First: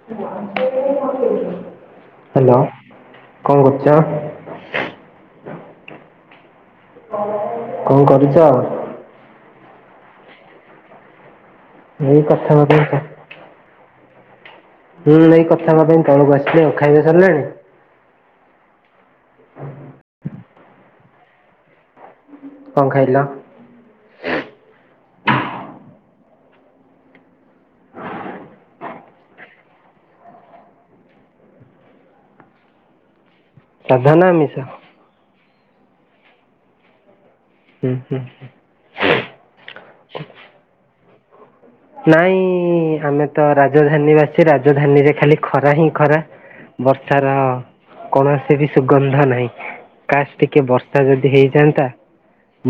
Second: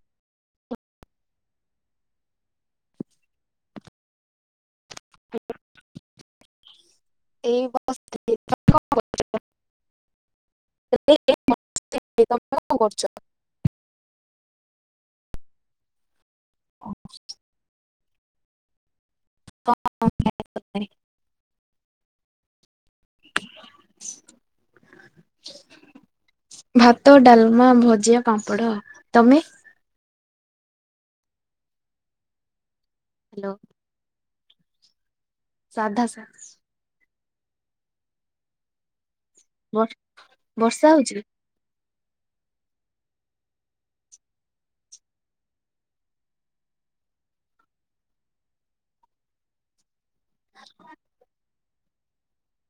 Hello କଣ କରୁଚ? [unintelligible] ଏଇ କଣ ବସିଥିଲି କରୁଚ? [unintelligible] ତମେ କଣ ଏଇ କଥା ହେବା ପାଇଁ ତ କରୁଚ? ହୁଁ ଏଇ କଥା ହେବା ପାଇଁ ତଳକୁ ଆସିଲି ଖାଇବା ସରିଲାଣି? [unintelligible] କଣ ଖାଇଲ? ଭାତ ଡାଲମା ଭଜିଆ ପାମ୍ପଡ ତମେ? ହ୍ୟାଲୋ। ସାଧା ନା ଆମିଷ? ସାଧା ସା ହୁଁ ହୁଁଁ। ବ ବର୍ଷା ହଉଛି? ନାଇଁ ଆମେ ତ ରାଜଧାନୀ ବାସୀ, ରାଜଧାନୀରେ ଖାଲି ଖରା ହିଁ ଖରା। ବର୍ଷାର କୌଣସି ବି ସୁଗନ୍ଧ ନାହିଁ। କାସ୍ ଟିକେ ବର୍ଷା ଯଦି ହେଇଯାଆନ୍ତା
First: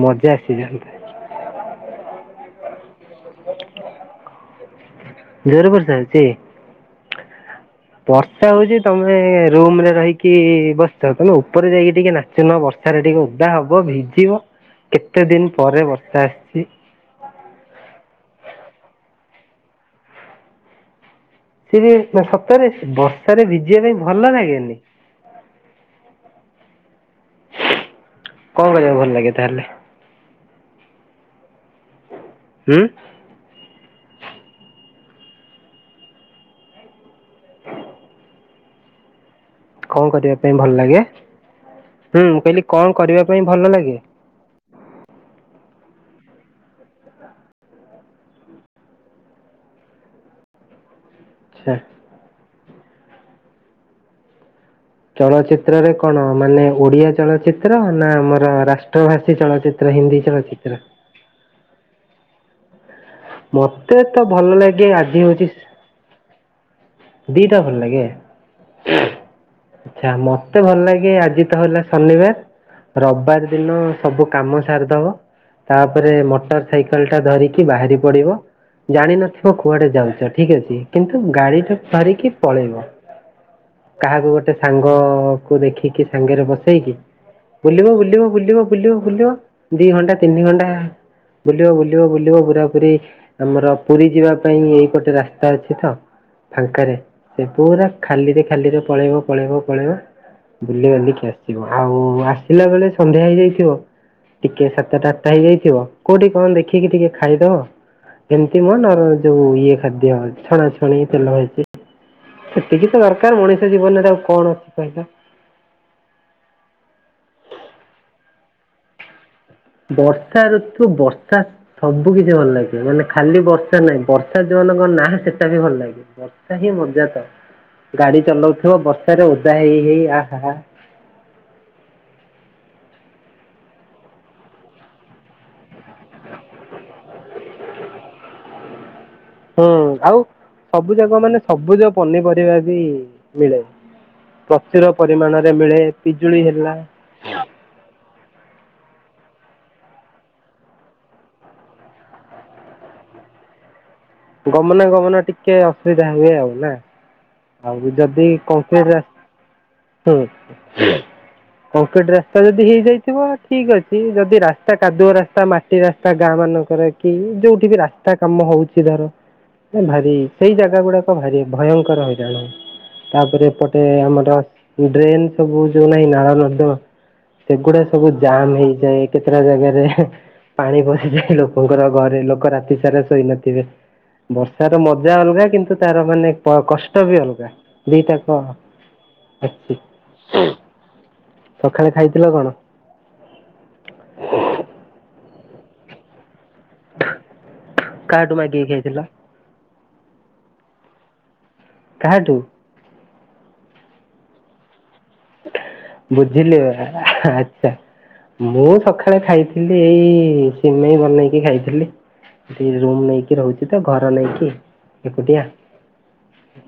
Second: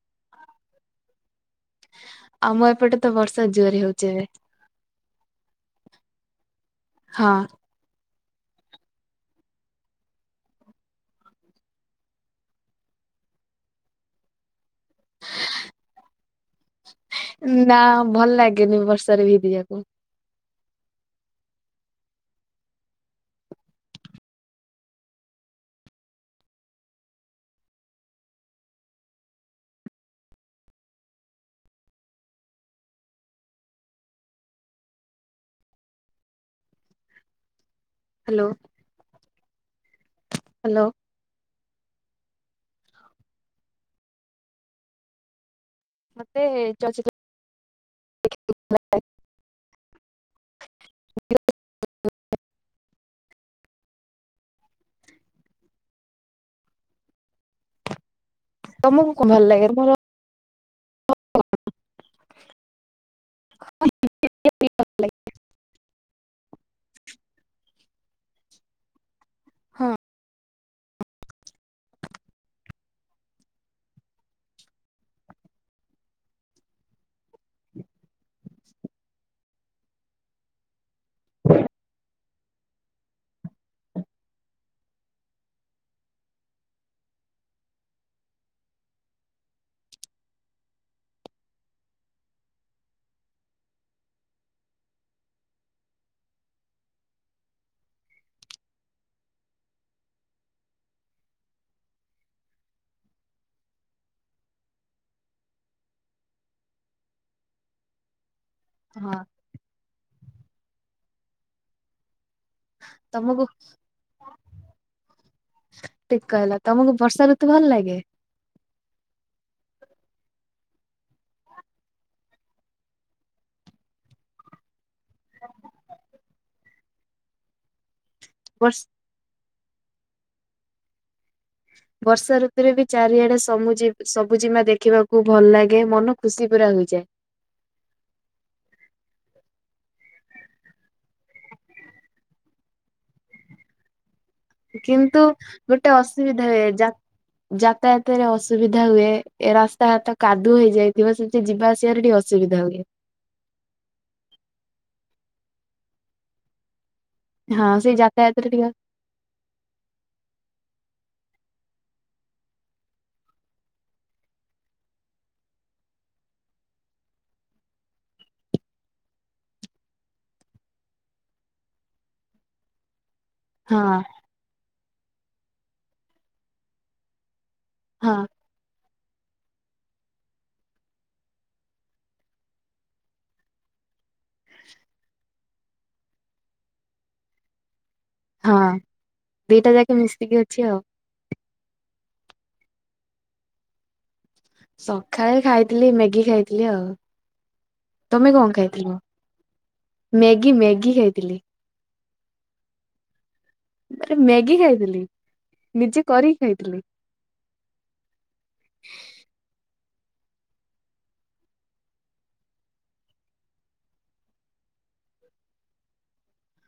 ମଜା ଆସିଯାନ୍ତା। ଆମ ଏପଟେ ତ ବର୍ଷା ଜୋର ହଉଛି ଏବେ। ଜୋରେ ବର୍ଷା ହେଉଛି? ହଁ। ବର୍ଷା ହଉଛି ତମେ ରୁମ ରେ ରହିକି ବସିଚ ତମେ ଉପରେ ଯାଇକି ଟିକେ ନା [unintelligible] ବର୍ଷାରେ ଟିକେ ଉଦା ହବ ଭିଜିବ କେତେ ଦିନ ପରେ ବର୍ଷା ଆସି। ନା ଭଲ ଲାଗେନି ବର୍ଷା ରେ ଭିଜିବାକୁ। ସିଏ ସତରେ ବର୍ଷାରେ ଭିଜିବା ପାଇଁ ଭଲ ଲାଗେନି? କଣ କରିବାକୁ ଭଲ ଲାଗେ ତାହେଲେ? ହୁଁ। [inaudible] ହ୍ୟାଲୋ। କଣ କରିବା ପାଇଁ ଭଲ ହ୍ୟାଲୋ। ଲାଗେ ହୁଁ କହିଲି କଣ କରିବା ପାଇଁ ଭଲ ଲାଗେ? ମତେ ଚଳଚିତ୍ର ଆଛା। ଚଳଚିତ୍ରରେ କଣ ମାନେ ଓଡିଆ ଚଳଚିତ୍ର ନା ଆମର ର ରାଷ୍ଟ୍ର ତମକୁ କଣ ଭାଷୀ ଭଲ ଲାଗେ ତମର ଚଳଚିତ୍ର ହିନ୍ଦୀ ଚଳଚିତ୍ର। ମତେ ତ ଭଲ ଲାଗେ ଆଜି ହଉଛି ଦିଟା ଭଲ ଲାଗେ ହଁ। ଆମ ମତେ ଭଲ ଲାଗେ ଆଜି ତ ହେଲା ଶନିବାର ରବିବାର ଦିନ ସବୁ କାମ ସାରିଦବ। ତାପରେ ମୋଟର ସାଇକେଲେ ଟା ଧରିକି ବାହାରି ପଡିବ ଜାଣିିନଥିବ କୁଆଡେ ଯାଉଛ ଠିକ ଅଛି କିନ୍ତୁ ଗାଡି ଟା ବାରିକି ପଳେଇବ। କାହାକୁ ଗୋଟେ ସାଙ୍ଗ କୁ ଦେଖିକି ସାଙ୍ଗରେ ବସେଇକି ବୁଲିବ ବୁଲିବ ବୁଲିବ ବୁଲିବ ବୁଲିବ ଦି ଘଣ୍ଟା ତିନି ଘଣ୍ଟା ବୁଲିବ ବୁଲିବ ବୁଲିବ ପୁରା ପୁରି ଆମର ପୁରୀ ଯିବା ପାଇଁ ଏଇ ଗୋଟେ ରାସ୍ତା ଅଛି ତ। ଫାଙ୍କାରେ ସେ ପୁରା ଖାଲିରେ ଖାଲିରେ ପଳେଇବ ପଳେଇବ ପଳେଇବ। ବୁଲି ବାଲିକି ଆସିବ ଆଉ ଆସିଲା ବେଳେ ସନ୍ଧ୍ୟା ହେଇଯାଇଥିବ। ଟିକି ସାତଟା ଆଠଟା ହେଇଯାଇଥିବ କେଉଠି କଣ ଦେଖିକି ଟିକେ ଖାଇଦେବ। ଏମିତି ମୋ ନୋର ହଁ ଯୋଉ ଇଏ ଖାଦ୍ୟ ଛଣା ଛଣି ତେଲ ହେଇଛି। ସେତିକି ତ ଦରକାର ତମକୁ ମଣିଷ ଜୀବନରେ ତ ଆଉ କଣ ଅଛି କହିଲ? ଠିକ କହିଲ ତମକୁ ବର୍ଷା ଋତୁ ଭଲ ଲାଗେ? ବର୍ଷା ଋତୁ ବର୍ଷା। ସବୁ କିଛି ଭଲ ଲାଗେ, ମାନେ ଖାଲି ବର୍ଷା ନାହିଁ ବର୍ଷା ଯୋଉମାନଙ୍କର ନା ସେଟା ବି ଭଲ ଲାଗେ। ବର୍ଷା ହିଁ ମଜା ତ ଗାଡି ବର୍ଷ ଚଲାଉଥିବ ବର୍ଷାରେ ଓଦା ହେଇ ହେଇ ଆ ହା ଆ। ବର୍ଷା ଋତୁରେ ବି ଚାରିଆଡେ ସୁମୁଜି ସବୁଜିମା ଦେଖିବାକୁ ଭଲ ଲାଗେ ମନ ଖୁସି ପୁରା ହୋଇଯାଏ। ହୁଁ ଆଉ ସବୁ ଯାକ ମାନେ ସବୁଜ ପନିପରିବା ବି ମିଳେ। ପ୍ରଚୁର କିନ୍ତୁ ପରିମାଣରେ ମିଳେ ଗୋଟେ ପିଜୁଳି ହେଲା। ରାସ୍ତା ହତରେ ଅସୁବିଧା ହୁଏ ଏ ରାସ୍ତା ହାତ କାଦୁଅ ହେଇଯାଇଥିବ ସେମିତି ଯିବା ଆସିବାରେ ଟିକେ ଅସୁବିଧା ହୁଏ। ଗମନା ଗମନ ଟିକେ ଅସୁବିଧା ହୁଏ ଆଉ ନା? ହଁ ଆଉ ସେଇ ଯଦି ଯାତାୟାତରେ ଟିକେ କଂକ୍ରିଟ ରା ହୁଁ। କଂକ୍ରିଟ ରାସ୍ତା ଯଦି ହେଇଯାଇଥିବ ଠିକ ଅଛି ଯଦି ରାସ୍ତା କାଦୁଅ ରାସ୍ତା ମା ମାଟି ରାସ୍ତା ଗାଁ ମାନଙ୍କର କି ଯୋଉଠି ବି ରାସ୍ତା କାମ ହଉଛି ଧର। ଭାରି ସେଇ ଜାଗା ଗୁଡାକ ଭାରି ଭୟଙ୍କର ହେ ତାପରେ ଏପଟେ ହଁ ଆମର ଡ୍ରେନ ସବୁ ଯୋଉ ନାହିଁ ନାଳ, ନର୍ଦ୍ଦମା ସେଗୁଡା ସବୁ ହଁ ଜାମ ହେଇଯାଏ। କେତେଟା ଜାଗାରେ ହେ। ପାଣି ପସିଯାଏ ଲୋକଙ୍କର ଘରେ ଲୋକ ରାତି ସାରା ଶୋଇ ନଥିବେ। ବର୍ଷ ର ମଜା ଅଲଗା କିନ୍ତୁ ତାର ମାନେ କ କଷ୍ଟ ବି ଅଲଗା ଦିଟା। ହଁ ଦିଟା ଅଛି, ଯାକ ମିଶିକି ଅଛି ଆଉ। ସକାଳେ ଖାଇଥିଲ କଣ? ସକାଳେ ଖାଇଥିଲି ମ୍ୟାଗି ଖାଇ ଥିଲି ଆଉ। କାହାଠୁ ତମେ କଣ ମାଗିକି ଖାଇଥିଲ? ମ୍ୟାଗି ମ୍ୟାଗି ଖାଇଥିଲି। କାହାଠୁ? ଆରେ ମ୍ୟାଗି ଖାଇଥିଲି। ନିଜେ କରିକି ବୁଝିଲି ଖାଇଥିଲି। ଆଛା। ମୁଁ ସକାଳେ ଖାଇଥିଲି ଏଇ ସିମେଇ ବନେଇକି ଖାଇଥିଲି। ଏଇ ରୁମ ନେଇକି ରହୁଛି ତ ଘର ନେଇକି ଏକୁଟିଆ।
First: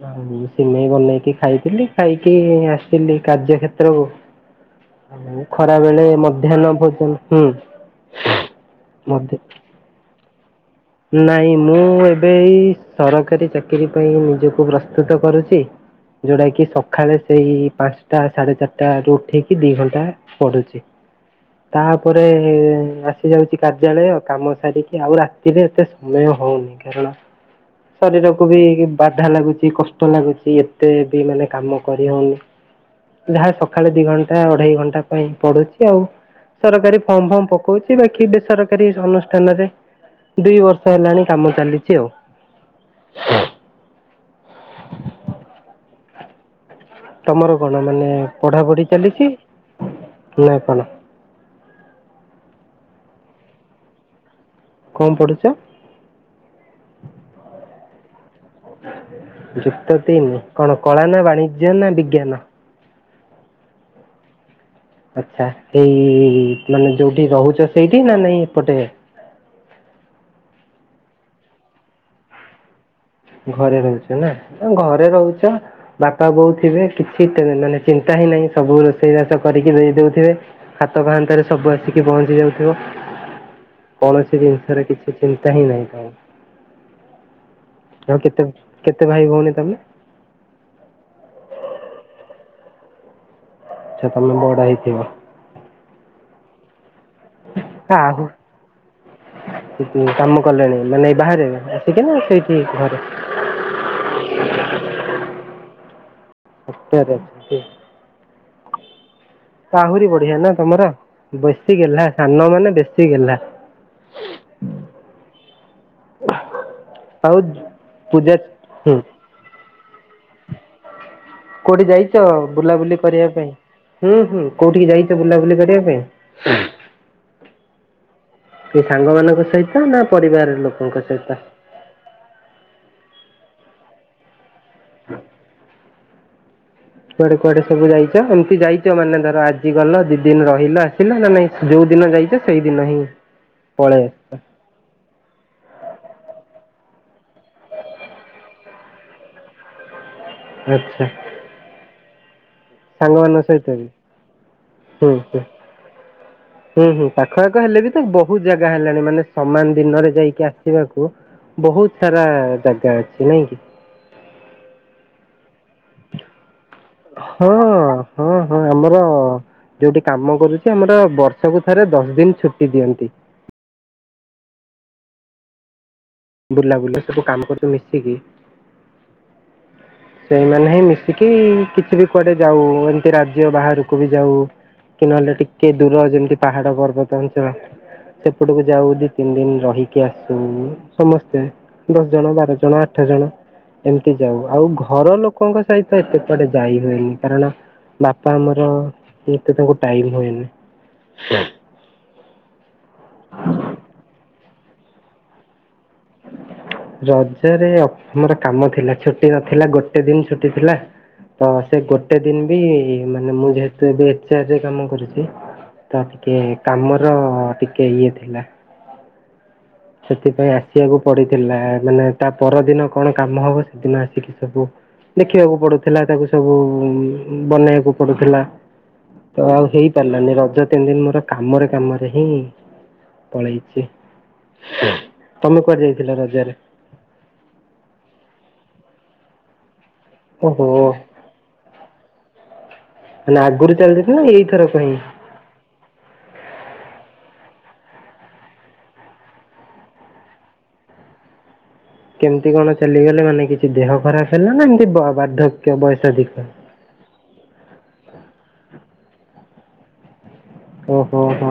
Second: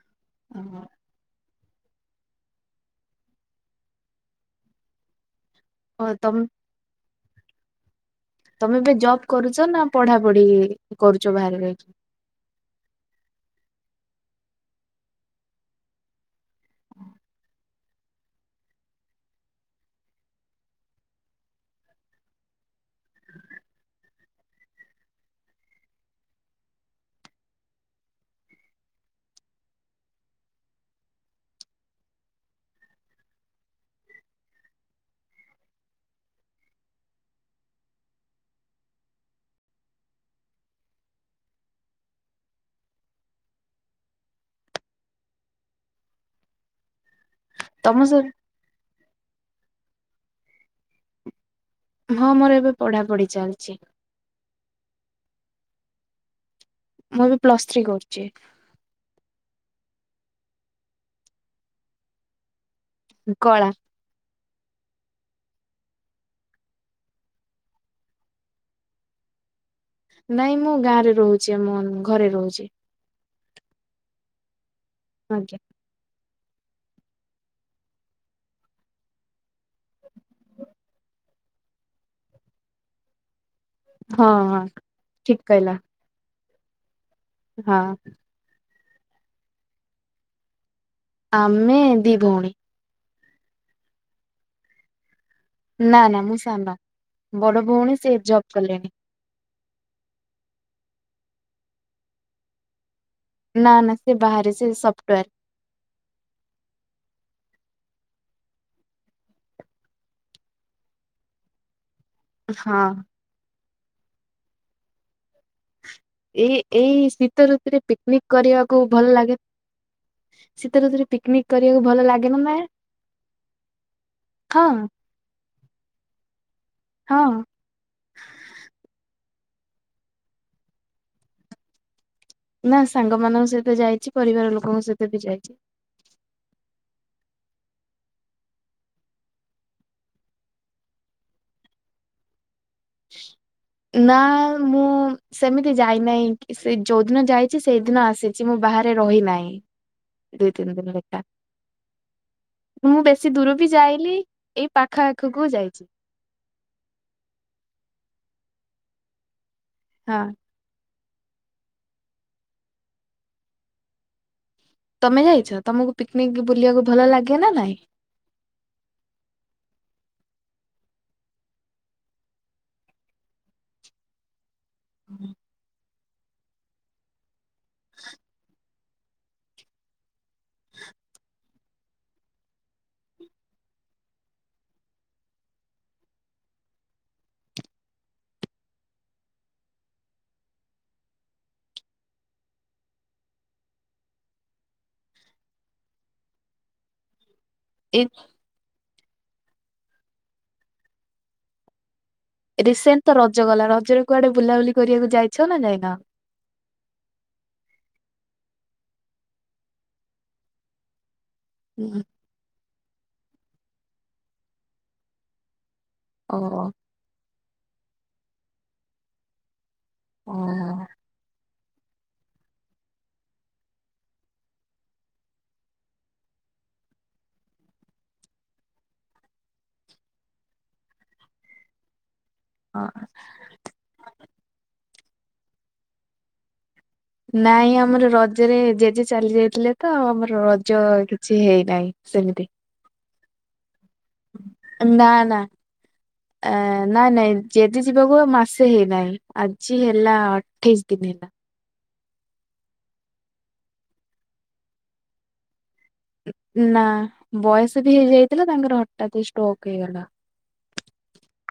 ଆଉ ସିମେଇ ବନେଇକି ଖାଇଥିଲି ଖାଇକି ଆସିଥିଲି। କାର୍ଯ୍ୟକ୍ଷେତ୍ରକୁ ଆଉ ଖରା ଓ ବେଳେ ତମ ମଧ୍ୟାହ୍ନ ଭୋଜନ ହୁଁ। ତମେ ଏବେ ଜବ ମଧ୍ୟ କରୁଛ ନା ପଢା ପଢି? ନାଇଁ ମୁଁ ଏବେ ଏଇ ସରକାରୀ ଚାକିରି ପାଇଁ ନିଜକୁ ପ୍ରସ୍ତୁତ କରୁଛି। ଯଉଟା କିି ସକାଳେ ସେଇ ପାଞ୍ଚଟା ସାଢେ ଚାରିଟା ରୁ ଉଠିକି ଦି ଘଣ୍ଟା ପଢୁଛି। ତାପରେ ଆସି ଯାଉଛି କାର୍ଯ୍ୟାଳୟ କାମ ସାରିକି ଆଉ ରା ରାତିରେ ଏତେ ସମୟ ହଉନି, କାରଣ ଶରୀରକୁ ବି ବାଧା ଲାଗୁଛି, କଷ୍ଟ ଲାଗୁଛି, ଏତେ ବି ମାନେ କାମ କରି ହଉନି। ଯାହା ସକାଳେ ଦି ଘଣ୍ଟା ଅଢେଇ ଘଣ୍ଟା ପାଇଁ ପଡୁଛି ଆଉ। ସରକାରୀ ଫର୍ମ ଫର୍ମ ପକଉଛି ବାକି ବେସରକାରୀ ଅନୁଷ୍ଠାନରେ। ଦୁଇ ବର୍ଷ ହେଲାଣି କାମ ଚାଲିଛି ଆଉ। [unintelligible] ତମର କଣ ତମ ମାନେ ସ ପଢାପଢି ଚାଲିଛି ନା କଣ? ହଁ ମୋର ଏବେ ପଢା ପଢି ଚାଲିଛି। କଣ ପଡୁଛ? ମୁଁ ଏବେ ପ୍ଲସ ଥ୍ରୀ କରୁଛି। ଯୁକ୍ତ ତିନି କ'ଣ କଳା ନା ବାଣିଜ୍ୟ ନା ବିଜ୍ଞାନ କଳା। ଆଛା ଏଇ ମାନେ ଯଉଠି ରହୁଚ ସେଇଠି, ନା ନାଇଁ ଏପଟେ ନାଇଁ ମୁଁ, ଗାଁରେ ରହୁଚି ଆମ ଘରେ ରହୁଚି। ଘରେ ରହୁଚ ନା, ଘରେ ରହୁଚ ଆଜ୍ଞା ବାପା-ବୋଉ ଥିବେ କିଛି ଚିନ୍ତା ହିଁ ନାହିଁ, ସବୁ ରୋଷେଇ ବାସ କରିକି ଦେଇ ଦଉଥିବେ। ହାତ ପାହାନ୍ତାରେ ସବୁ ଆସିକି ପହଞ୍ଚି ଯାଉଥିବ। ହଁ କୌଣସି ହଁ ଜିନ୍‌ଷ ରେ କିଛି ଠିକ ଚିନ୍ତା ହିଁ କହିଲା ନାହିଁ ତ [inaudible] କେତେ କେତେ ଭାଇ ଭଉଣୀ ତମେ? ଆମେ ଦି ଭଉଣୀ। ତମେ ବଡ଼ ହେଇଥିବ। ନା ନା ମୁଁ ସାାନ ବଡ଼ ଭଉଣୀ ସେ ଆହୁ ଜବ୍ କଲେଣି। [inaudible] ନା ନା ସେ ବାହାରେ ସଫ୍ଟ [inaudible] ଆହୁରି ବଢ଼ିଆ ନା ତମର, ବେଶୀ ଗେଲ୍ଲା ସାନ ମାନେ ହଁ ବେଶୀ ଗେଲ୍ଲା। ହୁଁ ଏଇ ଏଇ ଶୀତ ଋତୁରେ ପିକ୍ନିକ୍ ପୂଜା କରିବାକୁ ହୁଁ ଭଲ୍ ଲାଗେ। ଶୀତ ଋତୁରେ ପିକନିକ କରିବାକୁ କଉଠି ଭଲ ଯାଇଚ ଲାଗେ ନା ନାଇଁ ବୁଲାବୁଲି କରିବା ପାଇଁ? ହୁଁ ହୁଁ ହଁ କଉଠିକି ଯାଇ ବୁଲାବୁଲି କରିବା ପାଇଁ। ହଁ! ସାଙ୍ଗମାନଙ୍କ ସଇତ ନା ପରିବାର ଲୋକଙ୍କ ସ--ତ ନା ସାଙ୍ଗମାନଙ୍କ ସଇତ ଯାଇଚି, ପରିବାର ଲୋକଙ୍କ ସହିତ ବି ଯାଇଚି। କୁଆଡ଼େ କୁଆଡ଼େ ସବୁ ଯାଇଚ? ଏମ୍ତି ଯାଇଚ ମାନେ ଧର ଆଜି ଗଲ ଦି ଦିନ ରହିଲ ଆସିଲ, ନା ନାଇଁ ଯଉ ଦିନ ଯାଇଚ ସେଇ ଦିନ ହିଁ ପଳେଇ ଆସ [inaudible] ସେମିତି ଯାଇନା, କି ସେ ଯଉ ଦିନ ଯାଇଚି ସେଇଦିନ ଆସିଚି, ମୁଁ ବାହାରେ ରହିନାଇଁ। ଆଚ୍ଛା। [inaudible] ମୁଁ ବେଶି ସାଙ୍ଗମାନଙ୍କ ଦୂର ସହିତ ବି ଯାଇଲି, ଏଇ ପାଖ ଆଖକୁ ଯାଇଚି। ଉଁ ହୁଁ, ପାଖଆଖ ହେଲେ ବି ତ ବହୁତ୍ ଜାଗା ହେଲାଣି। ମାନେ ସମାନ୍‌ ଦିନରେ ହଁ ଯାଇକି ବାକୁ ବହୁତ୍‌ ସାରା ଜାଗା ଅଛି ନାଇଁ କି? ତମେ ଯାଇଛ, ତମୁକୁ ପିକ୍ନିକ୍ ବୁଲିବାକୁ ଭଲ ଲାଗେ ନା ହଁ ନାଇଁ? ହଁ ହଁ ଆମ ଯଉଠି କାମ କରୁଚି, ଆମ୍ର ବର୍ଷକୁ ଥରେ ଦଶ୍ ଦିନ୍‌ ଛୁଟି ଦିଅନ୍ତି। ହୁଁ [inaudible] ସେଇମାନେ ହିଁ ମିଶିକି କୁଆଡ଼େ ଯାଉ, ଏମ୍ତି ରାଜ୍ୟ ବାହାରକୁ ବି ଯାଉ। କି ନହେଲେ ଟିକେ ଦୂର, ଯେମିତି ପାହାଡ ପର୍ବତ ଞ୍ଚଳ ସେପଟକୁ ଯାଉ, ଦି ତିନ୍ ଦିନ୍‌ ରହିକି ଆସୁ ସମସ୍ତେ। ଦଶ୍ ଜଣ ବାର ଜଣ ଆଠ ଜଣ ଏମ୍ତି ଯାଉ ଆଉ। ଘର ଲୋକଙ୍କ ସହିତ ଏତେ କୁଆଡ଼େ ଯାଇ ହୁଏନି। କାରଣ ଏଇ ବାପା ଆମର ଏତେ ତାଙ୍କୁ ଟାଇମ୍ ହୁଏନି। ରିସେଣ୍ଟ୍ ତ ରଜ ଗଲା, ରଜରେ କୁଆଡ଼େ ବୁଲାବୁଲି କରିବାକୁ ଯାଇଛ ନା ଯାଇନ? ହ ରଜରେ ମୋର କାମ ଥିଲା ଛୁଟି ନଥିଲା, ଗୋଟେ ଦିନ୍‌ ଛୁଟି ଥିଲା। ତ ସେ ହୁଁ। ଗୋଟେ ଦିନ୍‌ ବି ମାନେ ମୁଁ ଯେହେତୁ ଏବେ ଏଚେଆର୍‌ ଆର କାମ କରୁଚି। ତ ଟିକେ ଓହୋ କାମର ଟିକେ ଇଏ ଥିଲା। ସେଥିପାଇଁ ଓହୋ ଆସିବାକୁ ପଡ଼ିଥିଲା, ମାନେ ତା ପରଦିନ କ'ଣ କାମ ହବ। ସେଦିନ ଆସିକି ସବୁ ଦେଖିବାକୁ ପଡୁଥିଲା ତାକୁ ସବୁ ବନେଇବାକୁ ପଡୁଥିଲା। ତ ଆଉ ହେଇ ପାରିଲାନି ରଜ ତିନି ଦିନ ମୋର କାମରେ କାମରେ ହେଇଯା ହଁ। ପଳେଇଛି। ତମେ କୁଆଡେ ଯାଇଥିଲ ରଜାରେ? ନାଇଁ ଆମର ରଜରେ ଜେଜେ ଚାଲି ଯାଇଥିଲେ ତ ଆମର ଓହୋ ରଜ କିଛି ହେଇନାହିଁ ସେମିତି ନା ଆଗରୁ ଚାଲି ଯା ନା ନା ହ ଏ ନାଇଁ ନାଇଁ ଜେଜେ ଯିବାକୁ ମାସେ ହେଇନାହିଁ ଆଜି ହେଲା ଅଠେଇଶି ଦିନି କେମିତି କଣ ଚାଲିଗଲେ ମାନେ କିଛି ଦେହ ଖରାପ ହେଲା ନା ଏମିତି ବାର୍ଦ୍ଧକ୍ୟ ବୟସ ଅଧିକ? ନା ବୟସ ବି ହେଇଯାଇଥିଲା ତାଙ୍କର ହଠାତ୍ ଷ୍ଟୋକ୍ ହେଇଗଲା। ଓହୋ ହୋ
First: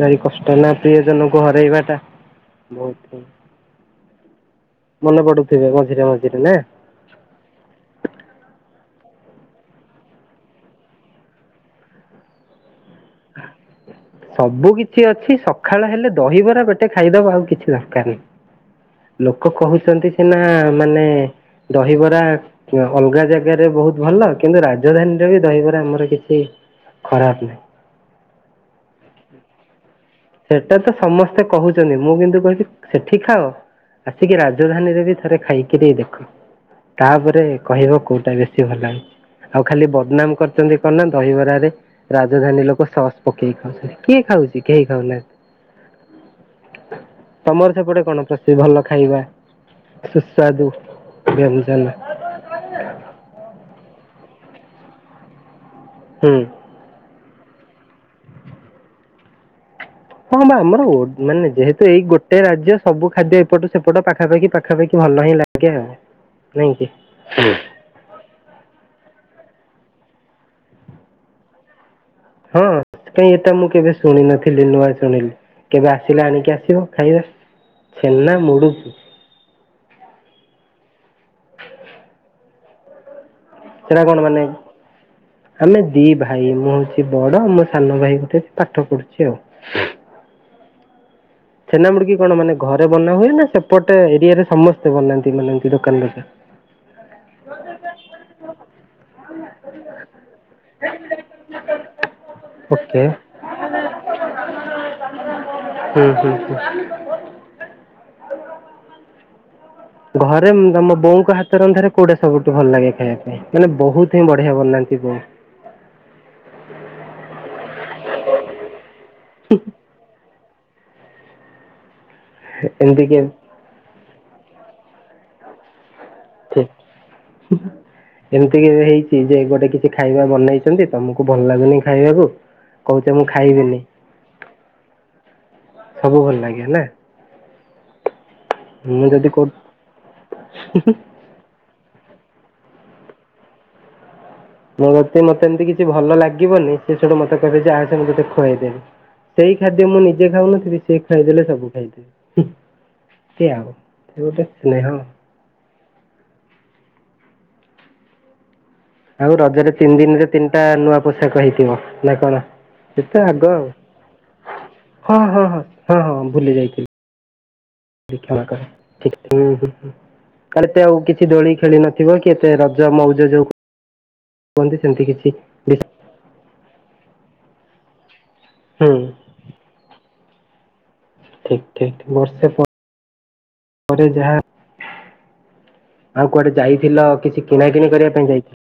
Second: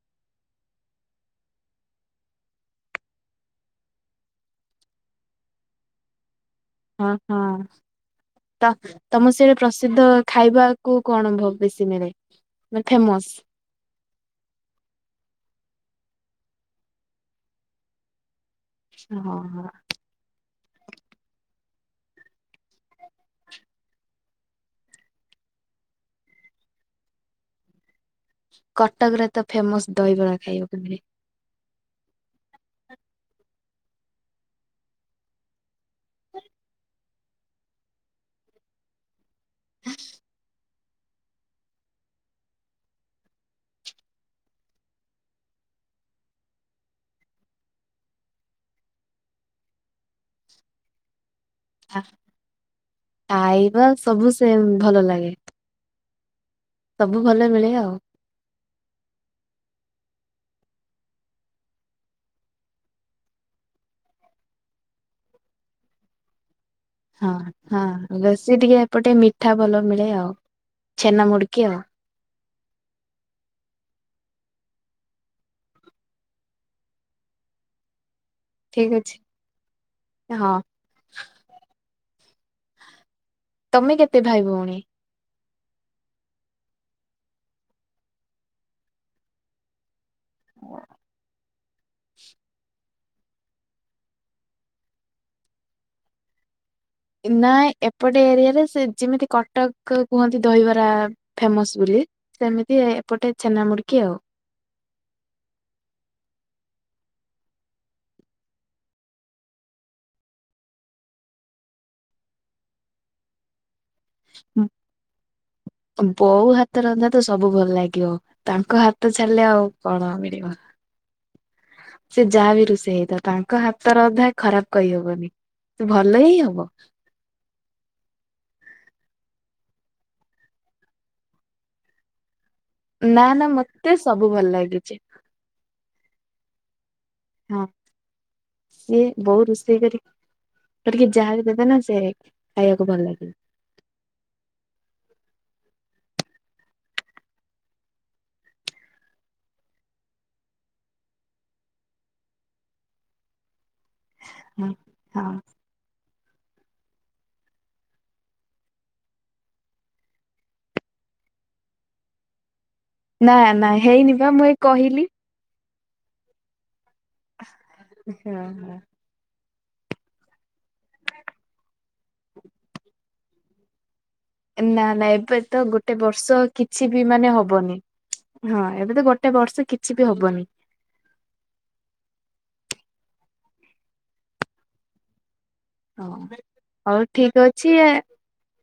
ଭାରି କଷ୍ଟ ନା ପ୍ରିୟ ଜନଙ୍କୁ ହରାଇବା ଟା। ବହୁତ ମନେ ପଡୁଥିବେ ମଝିରେ ମଝିରେ ନା? ହଁ ହଁ ତ ତମ ସେଟେ ପ୍ରସିଦ୍ଧ ଖାଇବାକୁ କଣ ବେଶୀ ମିଳେ? ଫେମସ୍। ସବୁ କିଛି ଅଛି ସକାଳ ହେଲେ ଦହିବରା ପେଟେ ଖାଇଦବ ଆଉ କିଛି ଦରକାର ନାହିଁ। ହଁ ଲୋକ ହଁ କହୁଛନ୍ତି ସିନା ମାନେ ଦହିବରା ଅଲଗା ଜାଗାରେ ବହୁତ ଭଲ କିନ୍ତୁ ରାଜଧାନୀରେ ବି ଦହିବାର ଆମର କିଛି ଖରାପ ନା କଟକରେ ତ ଫେମସ ଦହିବରା। ସେଟା ଖାଇବାକୁ ତ ମିଳେ। ସମସ୍ତେ କହୁଛନ୍ତି ମୁଁ କିନ୍ତୁ କହୁଛି ସେଠି ଖାଅ ଆସିକି ରାଜଧାନୀ ରେ ବି ଥରେ ଖାଇକି ଦେଇ ଦେଖ। ତାପରେ କହିବ କୋଉଟା ବେଶୀ ଭଲ। ଆଉ ଖାଲି ବଦନାମ କରିଛନ୍ତି ଦହିବରାାରେ ରାଜଧାନୀ ଲୋକ ସସ୍ ପକେଇକି ଖାଉଛନ୍ତି କିଏ ଖାଉଛି କେହି [unintelligible] ତମର ସେପଟେ କଣ ପ୍ରଶିବ ଭଲ ଖାଇବା? ସୁସ୍ସାଦୁ ବ୍ୟଞ୍ଜନ ଖାଇବା ସବୁ ସେମ ଭଲ ଲାଗେ। ହୁଁ ସବୁ ଭଲ ମିଳେ ଆଉ। ହଁ ବା ଆମର ମାନେ ଯେହେତୁ ଏଇ ଗୋଟେ ରାଜ୍ୟ ସବୁ ଖାଦ୍ୟ ଏପଟୁ ସେପଟ ପାଖାପାଖି ପାଖାପାଖି ଭଲ ହିଁ ଲାଗେ। ଆଜ୍ଞା ନାଇଁକି? ହଁ ହଁ ବେଶି ଟିକେ ହେପଟେ ମିଠା ଭଲ ମିଳେ ଆଉ ଛେନା ମୁଡକି ଆଉ। ହଁ କାଇଁ ଏଟା ମୁଁ କେବେ ଶୁଣି ନଥିଲି ନୁଆ ଶୁଣିଲି। କେବେ ଆସିଲେ ଆଣିକି ଆସିବ ଖାଇବା ଛେନା ମୁ ଠିକ ଅଛି ହଁ ତମେ ସେରା କଣ କେତେ ମାନେ ଭାଇ ଭଉଣୀ? ଆମେ ଦି ଭାଇ ମୁଁ ହଉଛି ବଡ ମୋ ସାନ ଭାଇ ଗୋଟେ ଅଛି ପାଠ ପଢୁଛି ଆଉ। ଛେନାମୁଡିକି କଣ ମାନେ ଘରେ ବନା ହୁଏ ନା ସେପଟେ ଏରିଆରେ ସମସ୍ତେ ବନାନ୍ତି ମାନ ଦୋକାନ ରେ। ଆ୍ା [inaudible] ନାାଇ ଏପଟେ ଏରିଆରେ ସେ ଯେମିତି କଟକ କୁହନ୍ତି ଦହିବରା ଫେମସ ବୋଲି ସେମିତି ଓକେ ଏପଟେ ଛେନା ମୁୁଡିକି ଆଉ। ହୁଁ ହୁଁ ହୁଁ। ଘରେ ତମ ବୋଉଙ୍କ ହାତ ରନ୍ଧାରେ କଉଟା ସବୁଠୁ ଭଲ ଲାଗେ ଖାଇବା ପାଇଁ? ମାନେ ବହୁତିଁ ବଢିଆ ବନାନ୍ତି [unintelligible] ବୋଉ ହାତ ରନ୍ଧା ତ ସବୁ ଭଲ ଲାଗିବ। ତାଙ୍କ ହାତ ଛାଡ଼ିଲେ ଆଉ କଣ ମିଳିବ? ହ ସେ ଯାହା ବି ରୋଷେଇ ହେଇଥାଉ ତାଙ୍କ ହାତରନ୍ଧା ଖରାପ କହିହବନି। ତ ଭଲ ହିଁ ହବ। ହ ହ। ଏମିତି କେବେ ହେଇଛି ଯେ ଗୋଟେ କିଛି ଖାଇବା ବନେଇଛନ୍ତି ତମକୁ ଭଲ ଲାଗୁନି ଖାଇବାକୁ। କହୁଛ ନା ମୁଁ ନା ଖାଇବିନି ମତେ ସବୁ ଭଲ ଲାଗୁଚି। ସବୁ ଭଲ ଲାଗେ ନା। ହଁ ସିଏ ମୁଁ ଯଦି ବୋଉ କୋଉ ରୋଷେଇ କରି କରିକି ଯାହା ବି ଦେବେନା ସେ ଖାଇବାକୁ ଭଲ ଲାଗେ। ମୋତେ ନାତି ମତେ ଯଦି ଏମିତି କିଛି ଭଲ ଲାଗିବନି ସେ ସେଟୁ ମତେ କହିବେ ଯେ ଆସେ ମୁଁ ତତେ ଖୁଆଇଦେବି। ସେଇ ଖାଦ୍ୟ ମୁଁ ନିଜେ ଖାଉନଥିବି ସେ ଖୁଆଇଦେଲେ ସବୁ ଖାଇବି ସେ ଆଉ ସେ ଗୋଟେ ହଁ। ସ୍ନେହ। ହଁ ଆଉ ରଜରେ ତିନି ଦିନରେ ତିନିଟା ନୂଆ ପୋଷାକ ହେଇଥିବ ନା କଣ? ଏତେ ନା ଆଗ ନା ଆଉ ହେଇନି ବା ମୁଁ ଏଇ କହିଲି। ହଁ- ହଁ- ହଁ- ହଁ- ହଁ ଭୁଲି ଯାଇଥିଲି। ମୋତେ କ୍ଷମା କର। ହଁ। ଠିକ୍ ହୁଁ -ହୁଁ କାଲି ଏତେ ଆଉ କିଛି ଦୋଳି ଖେଳି ନଥିବ କି ଏତେ ରଜ ମଉଜ ଯୋଉ କୁହନ୍ତି ନା ସେମିତି ନା କିଛି ଏବେ ତ ଗୋଟେ ବର୍ଷ କିଛି ବି ମାନେ ହବନି ହଁ ହୁଁ ଏବେ ତ ଗୋ ଗୋଟେ ବର୍ଷ କିଛି ବି ହବନି। ଠିକ୍ ଠିକ୍ ବର୍ଷେ ପରେ ପରେ ଯାହା ହଁ ଆଉ କୁଆଡେ ହଉ ଯାଇଥିଲ ଠିକ କିଛି ଅଛି ଆ କିଣାକିଣି କରିବା ପାଇଁ ଯାଇ